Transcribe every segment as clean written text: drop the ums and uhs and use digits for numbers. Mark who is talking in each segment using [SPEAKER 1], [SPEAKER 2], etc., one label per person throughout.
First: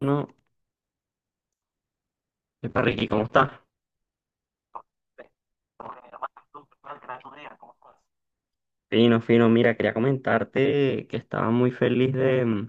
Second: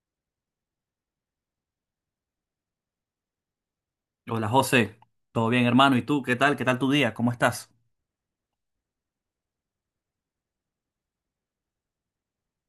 [SPEAKER 1] No, epa Ricky, ¿cómo está?
[SPEAKER 2] Hola José, ¿todo bien hermano? ¿Y tú? ¿Qué tal? ¿Qué tal tu día? ¿Cómo estás?
[SPEAKER 1] Fino, fino, mira, quería comentarte que estaba muy feliz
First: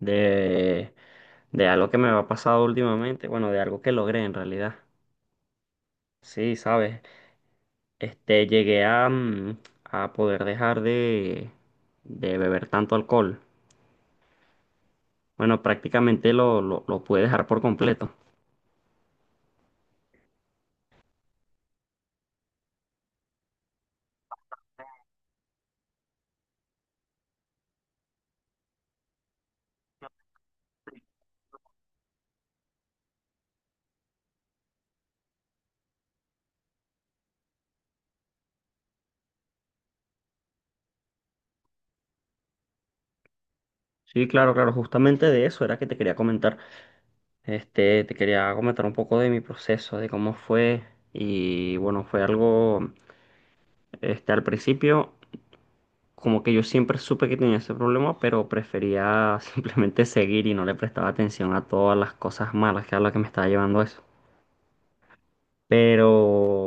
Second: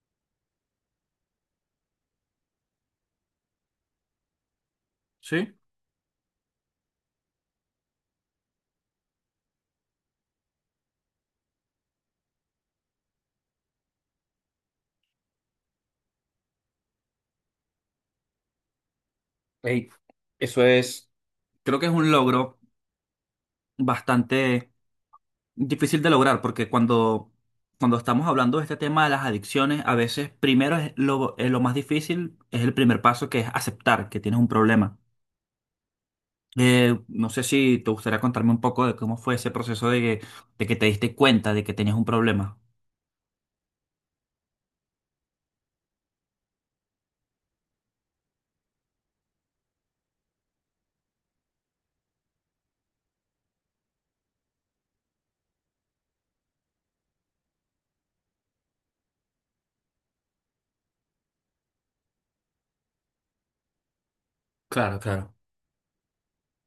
[SPEAKER 1] de, de algo que me ha pasado últimamente, bueno, de algo que logré en realidad.
[SPEAKER 2] Sí.
[SPEAKER 1] Sí, sabes, llegué a, a poder dejar de beber tanto alcohol. Bueno, prácticamente lo pude dejar por completo.
[SPEAKER 2] Ey, eso es, creo que es un logro bastante difícil de lograr porque cuando estamos hablando de este tema de las adicciones, a veces primero es lo más difícil, es el primer paso que es aceptar que tienes un problema. No sé si te gustaría contarme un poco de cómo fue ese proceso de que te diste cuenta de que tenías un problema.
[SPEAKER 1] Sí, claro, claro, justamente de eso era que te quería comentar. Te quería comentar un poco de mi proceso, de cómo fue. Y bueno, fue algo, al principio, como que yo siempre supe que tenía ese problema, pero prefería simplemente seguir y no le prestaba atención a todas las cosas malas que a las que me estaba llevando eso.
[SPEAKER 2] Claro, claro.
[SPEAKER 1] Pero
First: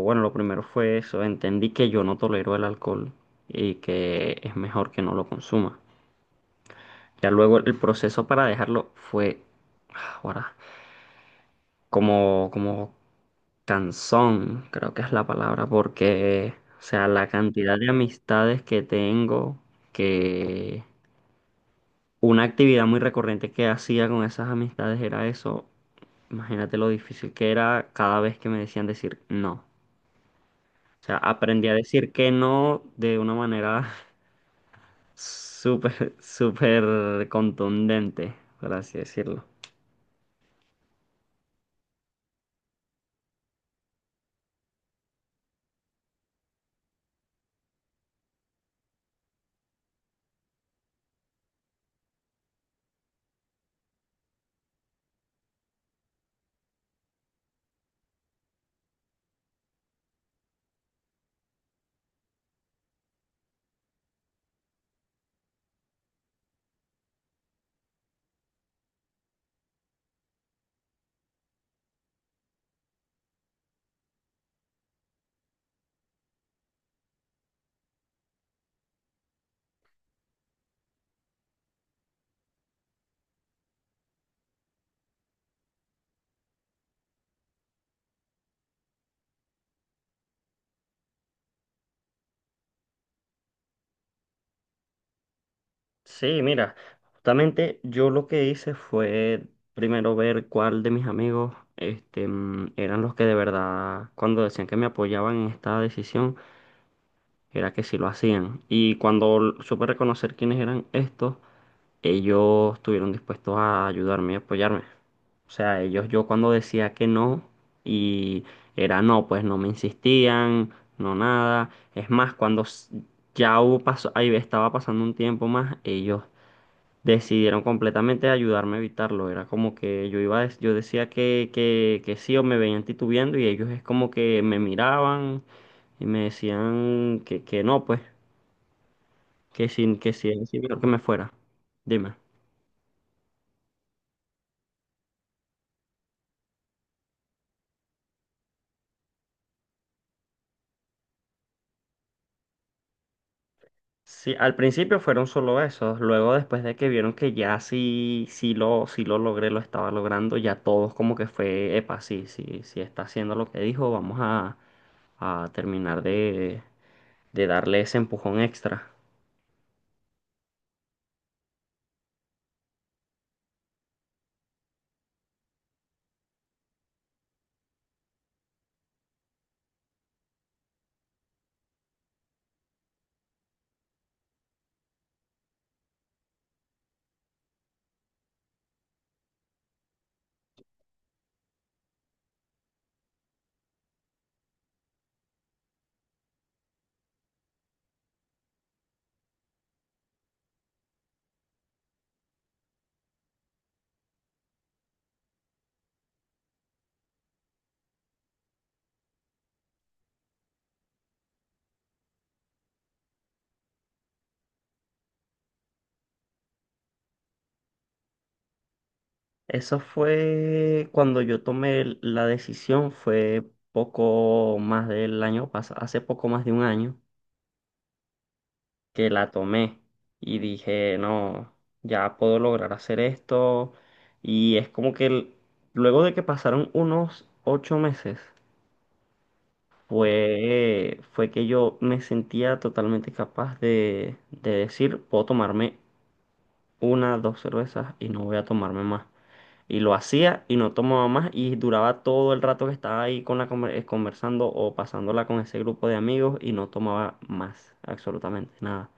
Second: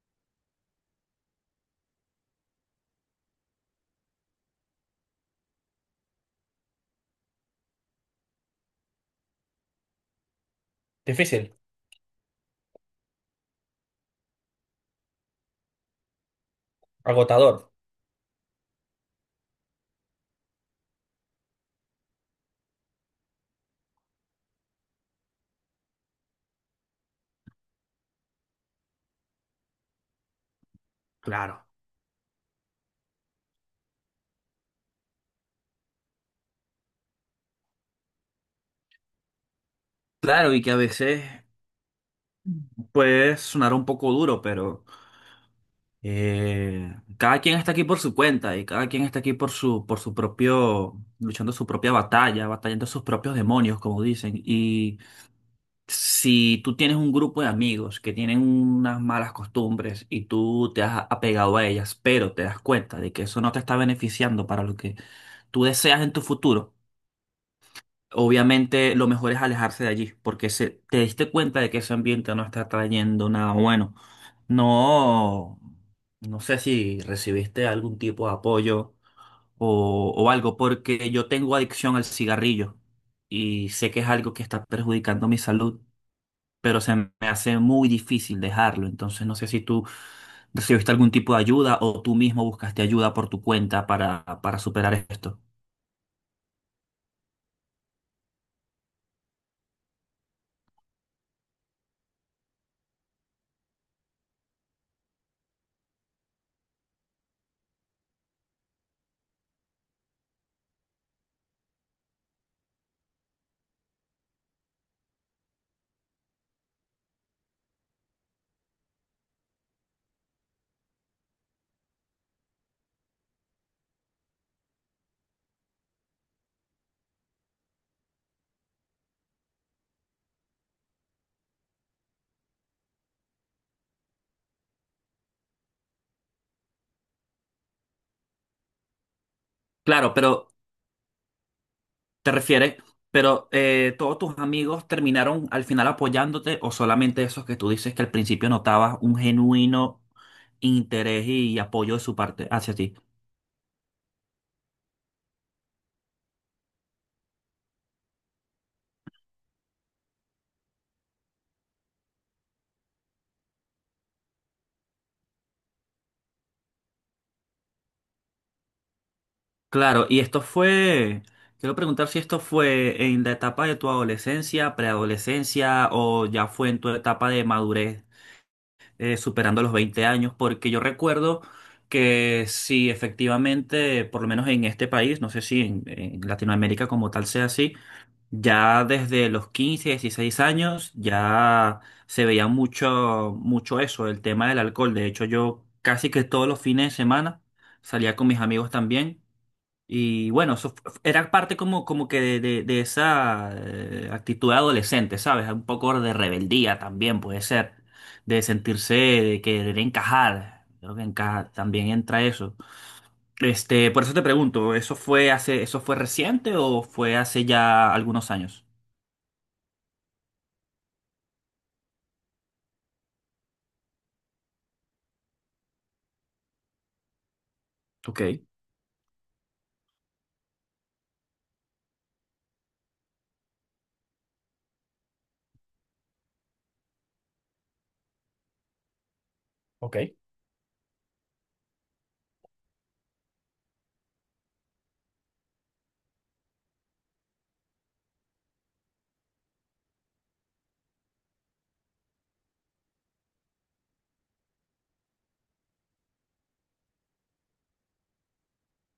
[SPEAKER 1] bueno, lo primero fue eso, entendí que yo no tolero el alcohol y que es mejor que no lo consuma. Ya luego el proceso para dejarlo fue, ahora,
[SPEAKER 2] Difícil,
[SPEAKER 1] como Canzón, creo que es la palabra, porque, o sea, la
[SPEAKER 2] agotador.
[SPEAKER 1] cantidad de amistades que tengo, que una actividad muy recurrente que hacía con esas amistades era eso. Imagínate lo difícil que era cada vez que me decían decir no. O sea,
[SPEAKER 2] Claro.
[SPEAKER 1] aprendí a decir que no de una manera súper, súper contundente, por así decirlo.
[SPEAKER 2] Claro, y que a veces puede sonar un poco duro, pero cada quien está aquí por su cuenta y cada quien está aquí por por su propio, luchando su propia batalla, batallando sus propios demonios, como dicen. Y si tú tienes un grupo de amigos que tienen unas malas costumbres y tú te has apegado a ellas, pero te das cuenta de que eso no te está beneficiando para lo que tú deseas en tu futuro, obviamente lo mejor es alejarse de allí, porque se, te diste cuenta de que ese ambiente no está trayendo nada bueno. No, no sé si recibiste algún tipo de apoyo o algo, porque yo tengo adicción al cigarrillo y sé que es algo que está perjudicando mi salud, pero se me hace muy difícil dejarlo. Entonces no sé si tú recibiste algún tipo de ayuda o tú mismo buscaste ayuda por tu cuenta para superar esto.
[SPEAKER 1] Sí, mira, justamente yo lo que hice fue primero ver cuál de mis amigos eran los que de verdad, cuando decían que me apoyaban en esta decisión, era que sí lo hacían. Y cuando supe reconocer quiénes eran estos, ellos estuvieron dispuestos a ayudarme y apoyarme. O sea, ellos yo cuando decía que no y era no, pues no me insistían, no nada. Es más, cuando ya hubo paso, ahí estaba pasando un tiempo más, ellos decidieron completamente ayudarme a evitarlo. Era como que yo iba, yo decía que sí o me veían titubeando y ellos es como que me miraban y me decían que no, pues, que
[SPEAKER 2] Claro,
[SPEAKER 1] si
[SPEAKER 2] pero
[SPEAKER 1] es mejor que me fuera. Dime.
[SPEAKER 2] te refieres, pero todos tus amigos terminaron al final apoyándote o solamente esos que tú dices que al principio notabas un genuino interés y apoyo de su parte hacia ti.
[SPEAKER 1] Sí, al principio fueron solo esos, luego después de que vieron que ya sí, sí lo logré, lo estaba logrando, ya todos como que fue, epa, sí, sí, sí está haciendo lo que dijo, a terminar de darle ese empujón extra.
[SPEAKER 2] Claro, y esto fue, quiero preguntar si esto fue en la etapa de tu adolescencia, preadolescencia o ya fue en tu etapa de madurez, superando los 20 años, porque yo recuerdo que sí, efectivamente, por lo menos en este país, no sé si en Latinoamérica como tal sea así, ya desde los 15, 16 años ya se veía mucho, mucho eso, el tema del alcohol. De hecho, yo casi que todos los fines de semana salía con mis amigos también. Y bueno, era parte como, como que de esa actitud de adolescente, ¿sabes? Un poco de rebeldía también puede ser, de sentirse, de querer encajar. Creo que encaja, también entra eso. Por eso te pregunto, ¿eso fue hace, eso fue reciente o fue hace ya algunos años?
[SPEAKER 1] Eso fue cuando yo tomé la decisión, fue poco más del año pasado, hace poco más de un año
[SPEAKER 2] Ok.
[SPEAKER 1] que la tomé y dije, no, ya puedo lograr hacer esto. Y es como que luego de que pasaron unos 8 meses,
[SPEAKER 2] ¿Ok?
[SPEAKER 1] fue, fue que yo me sentía totalmente capaz de decir, puedo tomarme una, dos cervezas y no voy a tomarme más. Y lo hacía y no tomaba más y duraba todo el rato que estaba ahí con la conversando o pasándola con ese grupo de amigos y no tomaba más, absolutamente nada.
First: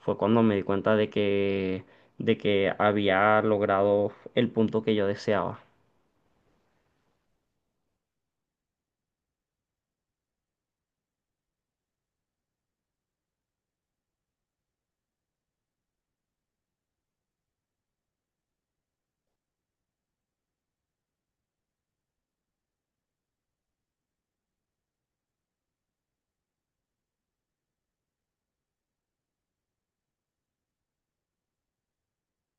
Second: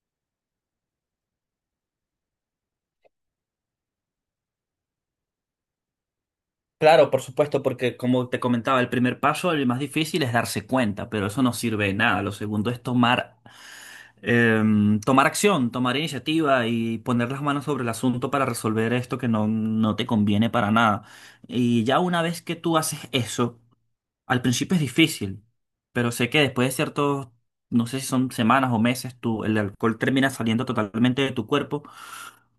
[SPEAKER 1] Fue cuando me di cuenta de que había logrado el punto que yo deseaba.
[SPEAKER 2] Claro, por supuesto, porque como te comentaba, el primer paso, el más difícil, es darse cuenta, pero eso no sirve de nada. Lo segundo es tomar, tomar acción, tomar iniciativa y poner las manos sobre el asunto para resolver esto que no, no te conviene para nada. Y ya una vez que tú haces eso, al principio es difícil, pero sé que después de ciertos, no sé si son semanas o meses, tú, el alcohol termina saliendo totalmente de tu cuerpo.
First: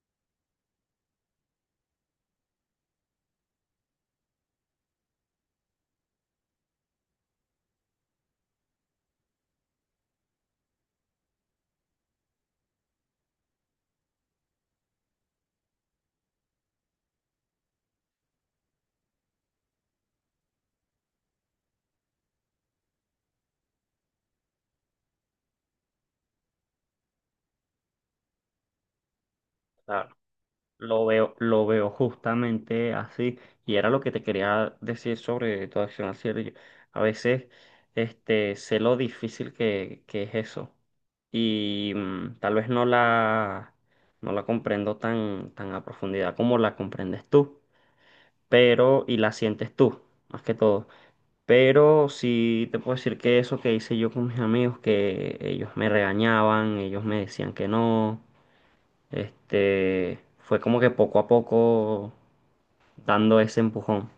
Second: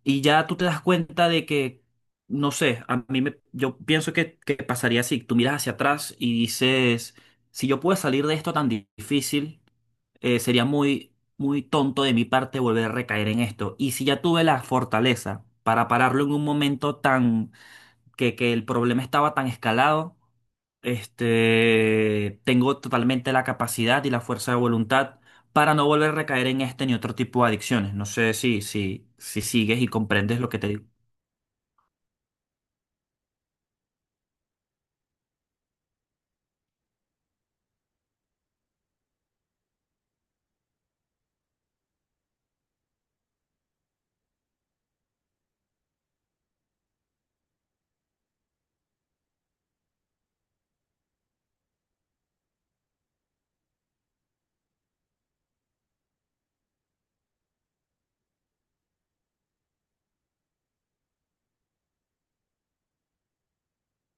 [SPEAKER 2] Y ya tú te das cuenta de que, no sé, a mí me, yo pienso que pasaría así, tú miras hacia atrás y dices, si yo puedo salir de esto tan difícil, sería muy, muy tonto de mi parte volver a recaer en esto. Y si ya tuve la fortaleza para pararlo en un momento tan, que el problema estaba tan escalado, tengo totalmente la capacidad y la fuerza de voluntad para no volver a recaer en este ni otro tipo de adicciones. No sé si sigues y comprendes lo que te digo.
[SPEAKER 1] Lo veo justamente así. Y era lo que te quería decir sobre tu acción al cielo. Yo a veces sé lo difícil que es eso. Y tal vez no la comprendo tan, tan a profundidad como la comprendes tú. Pero, y la sientes tú, más que todo. Pero sí te puedo decir que eso que hice yo con mis amigos, que ellos me regañaban, ellos me decían que no. Fue como que poco a poco dando ese empujón.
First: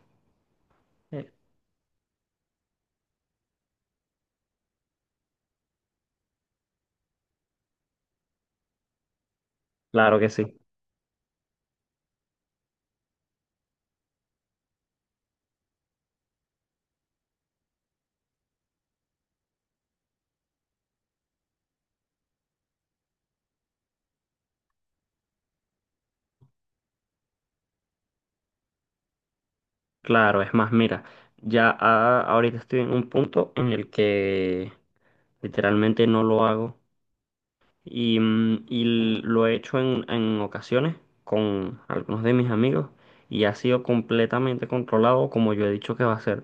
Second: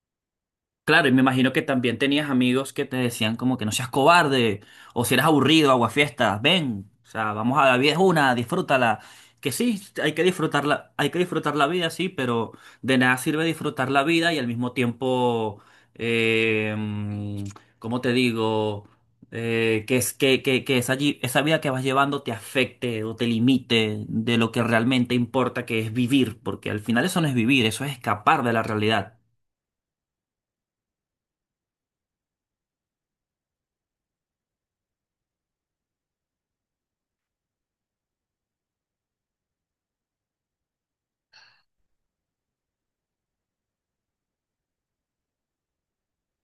[SPEAKER 2] Claro, y me
[SPEAKER 1] Eh,
[SPEAKER 2] imagino que también tenías amigos que te decían como que no seas cobarde, o si eres aburrido, aguafiestas, ven, o sea, vamos, a la vida es una, disfrútala. Que sí, hay
[SPEAKER 1] Claro
[SPEAKER 2] que
[SPEAKER 1] que sí,
[SPEAKER 2] disfrutarla, hay que disfrutar la vida, sí, pero de nada sirve disfrutar la vida y al mismo tiempo, eh, mm, ¿cómo te digo? Que esa, esa vida que vas llevando te afecte o te limite de lo que realmente importa, que es vivir, porque al final eso no es vivir, eso es escapar de la realidad.
[SPEAKER 1] claro, es más, mira, ya ahorita estoy en un punto en el que literalmente no lo hago y, y lo he hecho en ocasiones con algunos de mis amigos y ha sido completamente controlado como yo he dicho que va a ser.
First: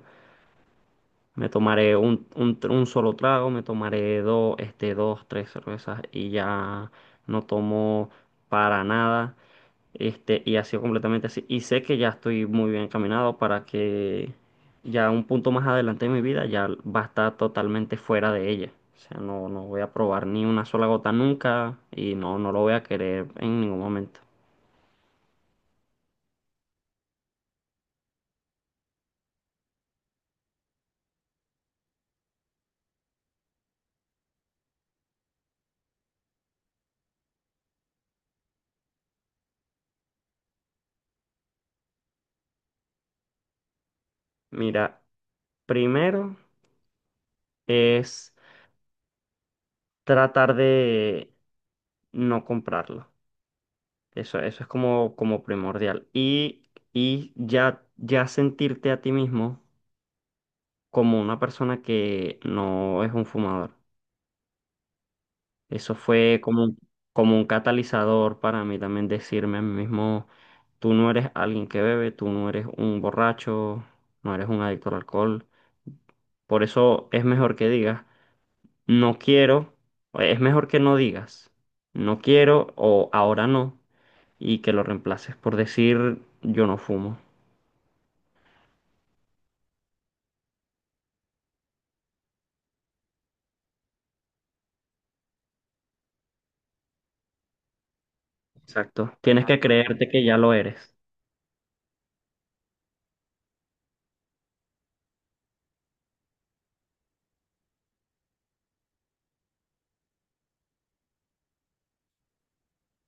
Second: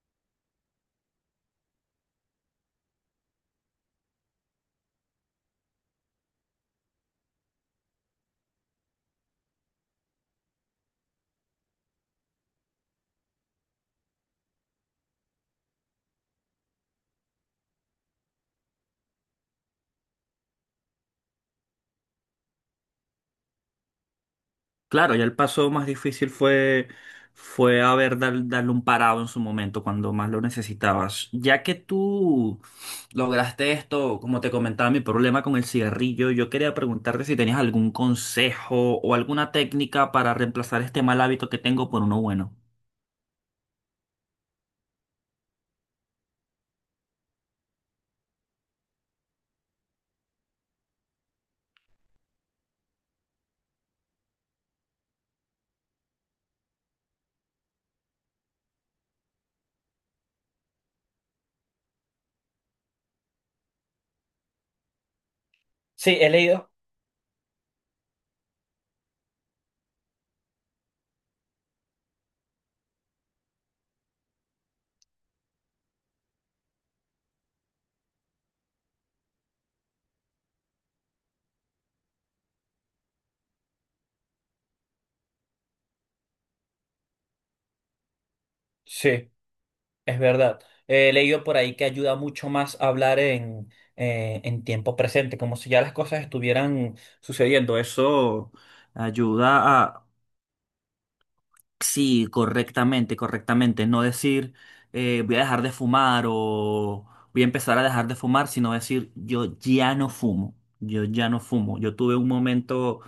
[SPEAKER 1] Me tomaré un solo trago, me tomaré dos, dos, tres cervezas y ya no tomo para nada. Y ha sido completamente así. Y sé que ya estoy muy bien encaminado para que ya un punto más adelante de mi vida ya va a estar totalmente fuera de ella. O sea, no, no voy a probar ni una sola gota nunca y no, no lo voy a querer en ningún momento.
[SPEAKER 2] Claro, ya el paso más difícil fue, fue haber darle un parado en su momento, cuando más lo necesitabas. Ya que tú lograste esto, como te comentaba, mi problema con el cigarrillo, yo quería preguntarte si tenías algún consejo o alguna técnica para reemplazar este mal hábito que tengo por uno bueno.
[SPEAKER 1] Mira, primero es tratar de no comprarlo. Eso es como, como primordial. Y ya, ya sentirte a ti mismo como una persona que no es un fumador. Eso
[SPEAKER 2] Sí, he
[SPEAKER 1] fue
[SPEAKER 2] leído.
[SPEAKER 1] como un catalizador para mí también decirme a mí mismo, tú no eres alguien que bebe, tú no eres un borracho, no eres un adicto al alcohol. Por eso es mejor que digas, no quiero, o es mejor que no digas, no quiero o ahora no, y que lo reemplaces por decir, yo no fumo.
[SPEAKER 2] Sí, es verdad. He leído por ahí que ayuda mucho más a hablar en tiempo presente, como si ya las cosas estuvieran sucediendo. Eso
[SPEAKER 1] Exacto. Tienes que
[SPEAKER 2] ayuda a,
[SPEAKER 1] creerte que ya lo eres.
[SPEAKER 2] sí, correctamente, correctamente. No decir voy a dejar de fumar o voy a empezar a dejar de fumar, sino decir yo ya no fumo, yo ya no fumo. Yo tuve un momento,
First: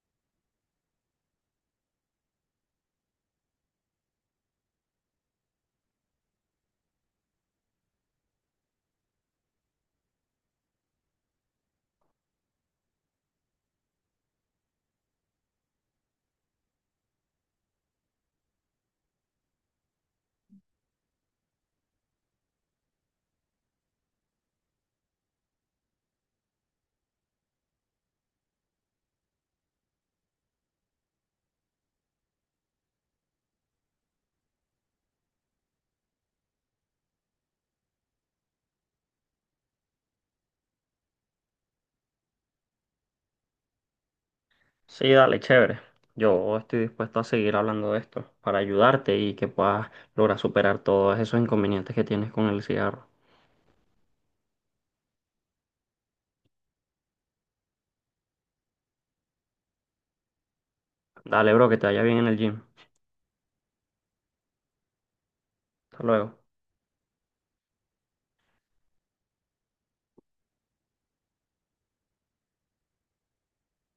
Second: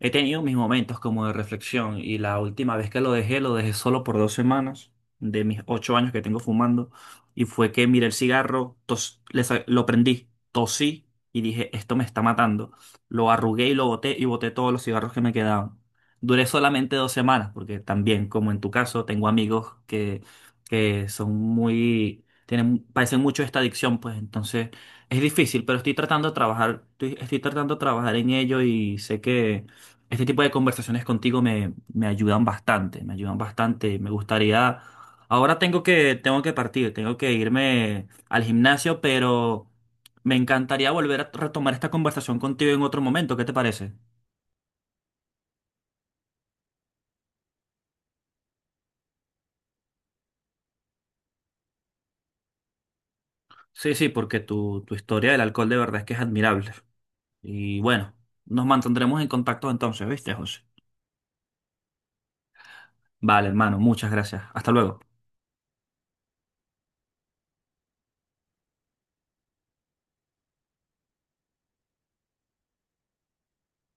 [SPEAKER 2] he tenido mis momentos como de reflexión y la última vez que lo dejé solo por 2 semanas de mis 8 años que tengo fumando y fue que miré el cigarro, lo prendí, tosí y dije, esto me está matando. Lo arrugué y lo boté y boté todos los cigarros que me quedaban. Duré solamente 2 semanas, porque también, como en tu caso, tengo amigos que son muy, tienen, padecen mucho esta adicción, pues entonces es difícil, pero estoy tratando de trabajar, estoy tratando de trabajar en ello y sé que este tipo de conversaciones contigo me ayudan bastante, me ayudan bastante. Me gustaría, ahora tengo que partir, tengo que irme al gimnasio, pero me encantaría volver a retomar esta conversación contigo en otro momento, ¿qué te parece?
[SPEAKER 1] Sí, dale, chévere. Yo estoy dispuesto a seguir hablando de esto para ayudarte y que puedas lograr superar todos esos inconvenientes que tienes con el cigarro.
[SPEAKER 2] Sí, sí, porque tu historia del alcohol de verdad es que es admirable. Y bueno, nos mantendremos en contacto entonces, ¿viste, José?
[SPEAKER 1] Dale, bro, que te vaya bien en el gym.
[SPEAKER 2] Vale, hermano, muchas gracias. Hasta luego.
[SPEAKER 1] Hasta luego.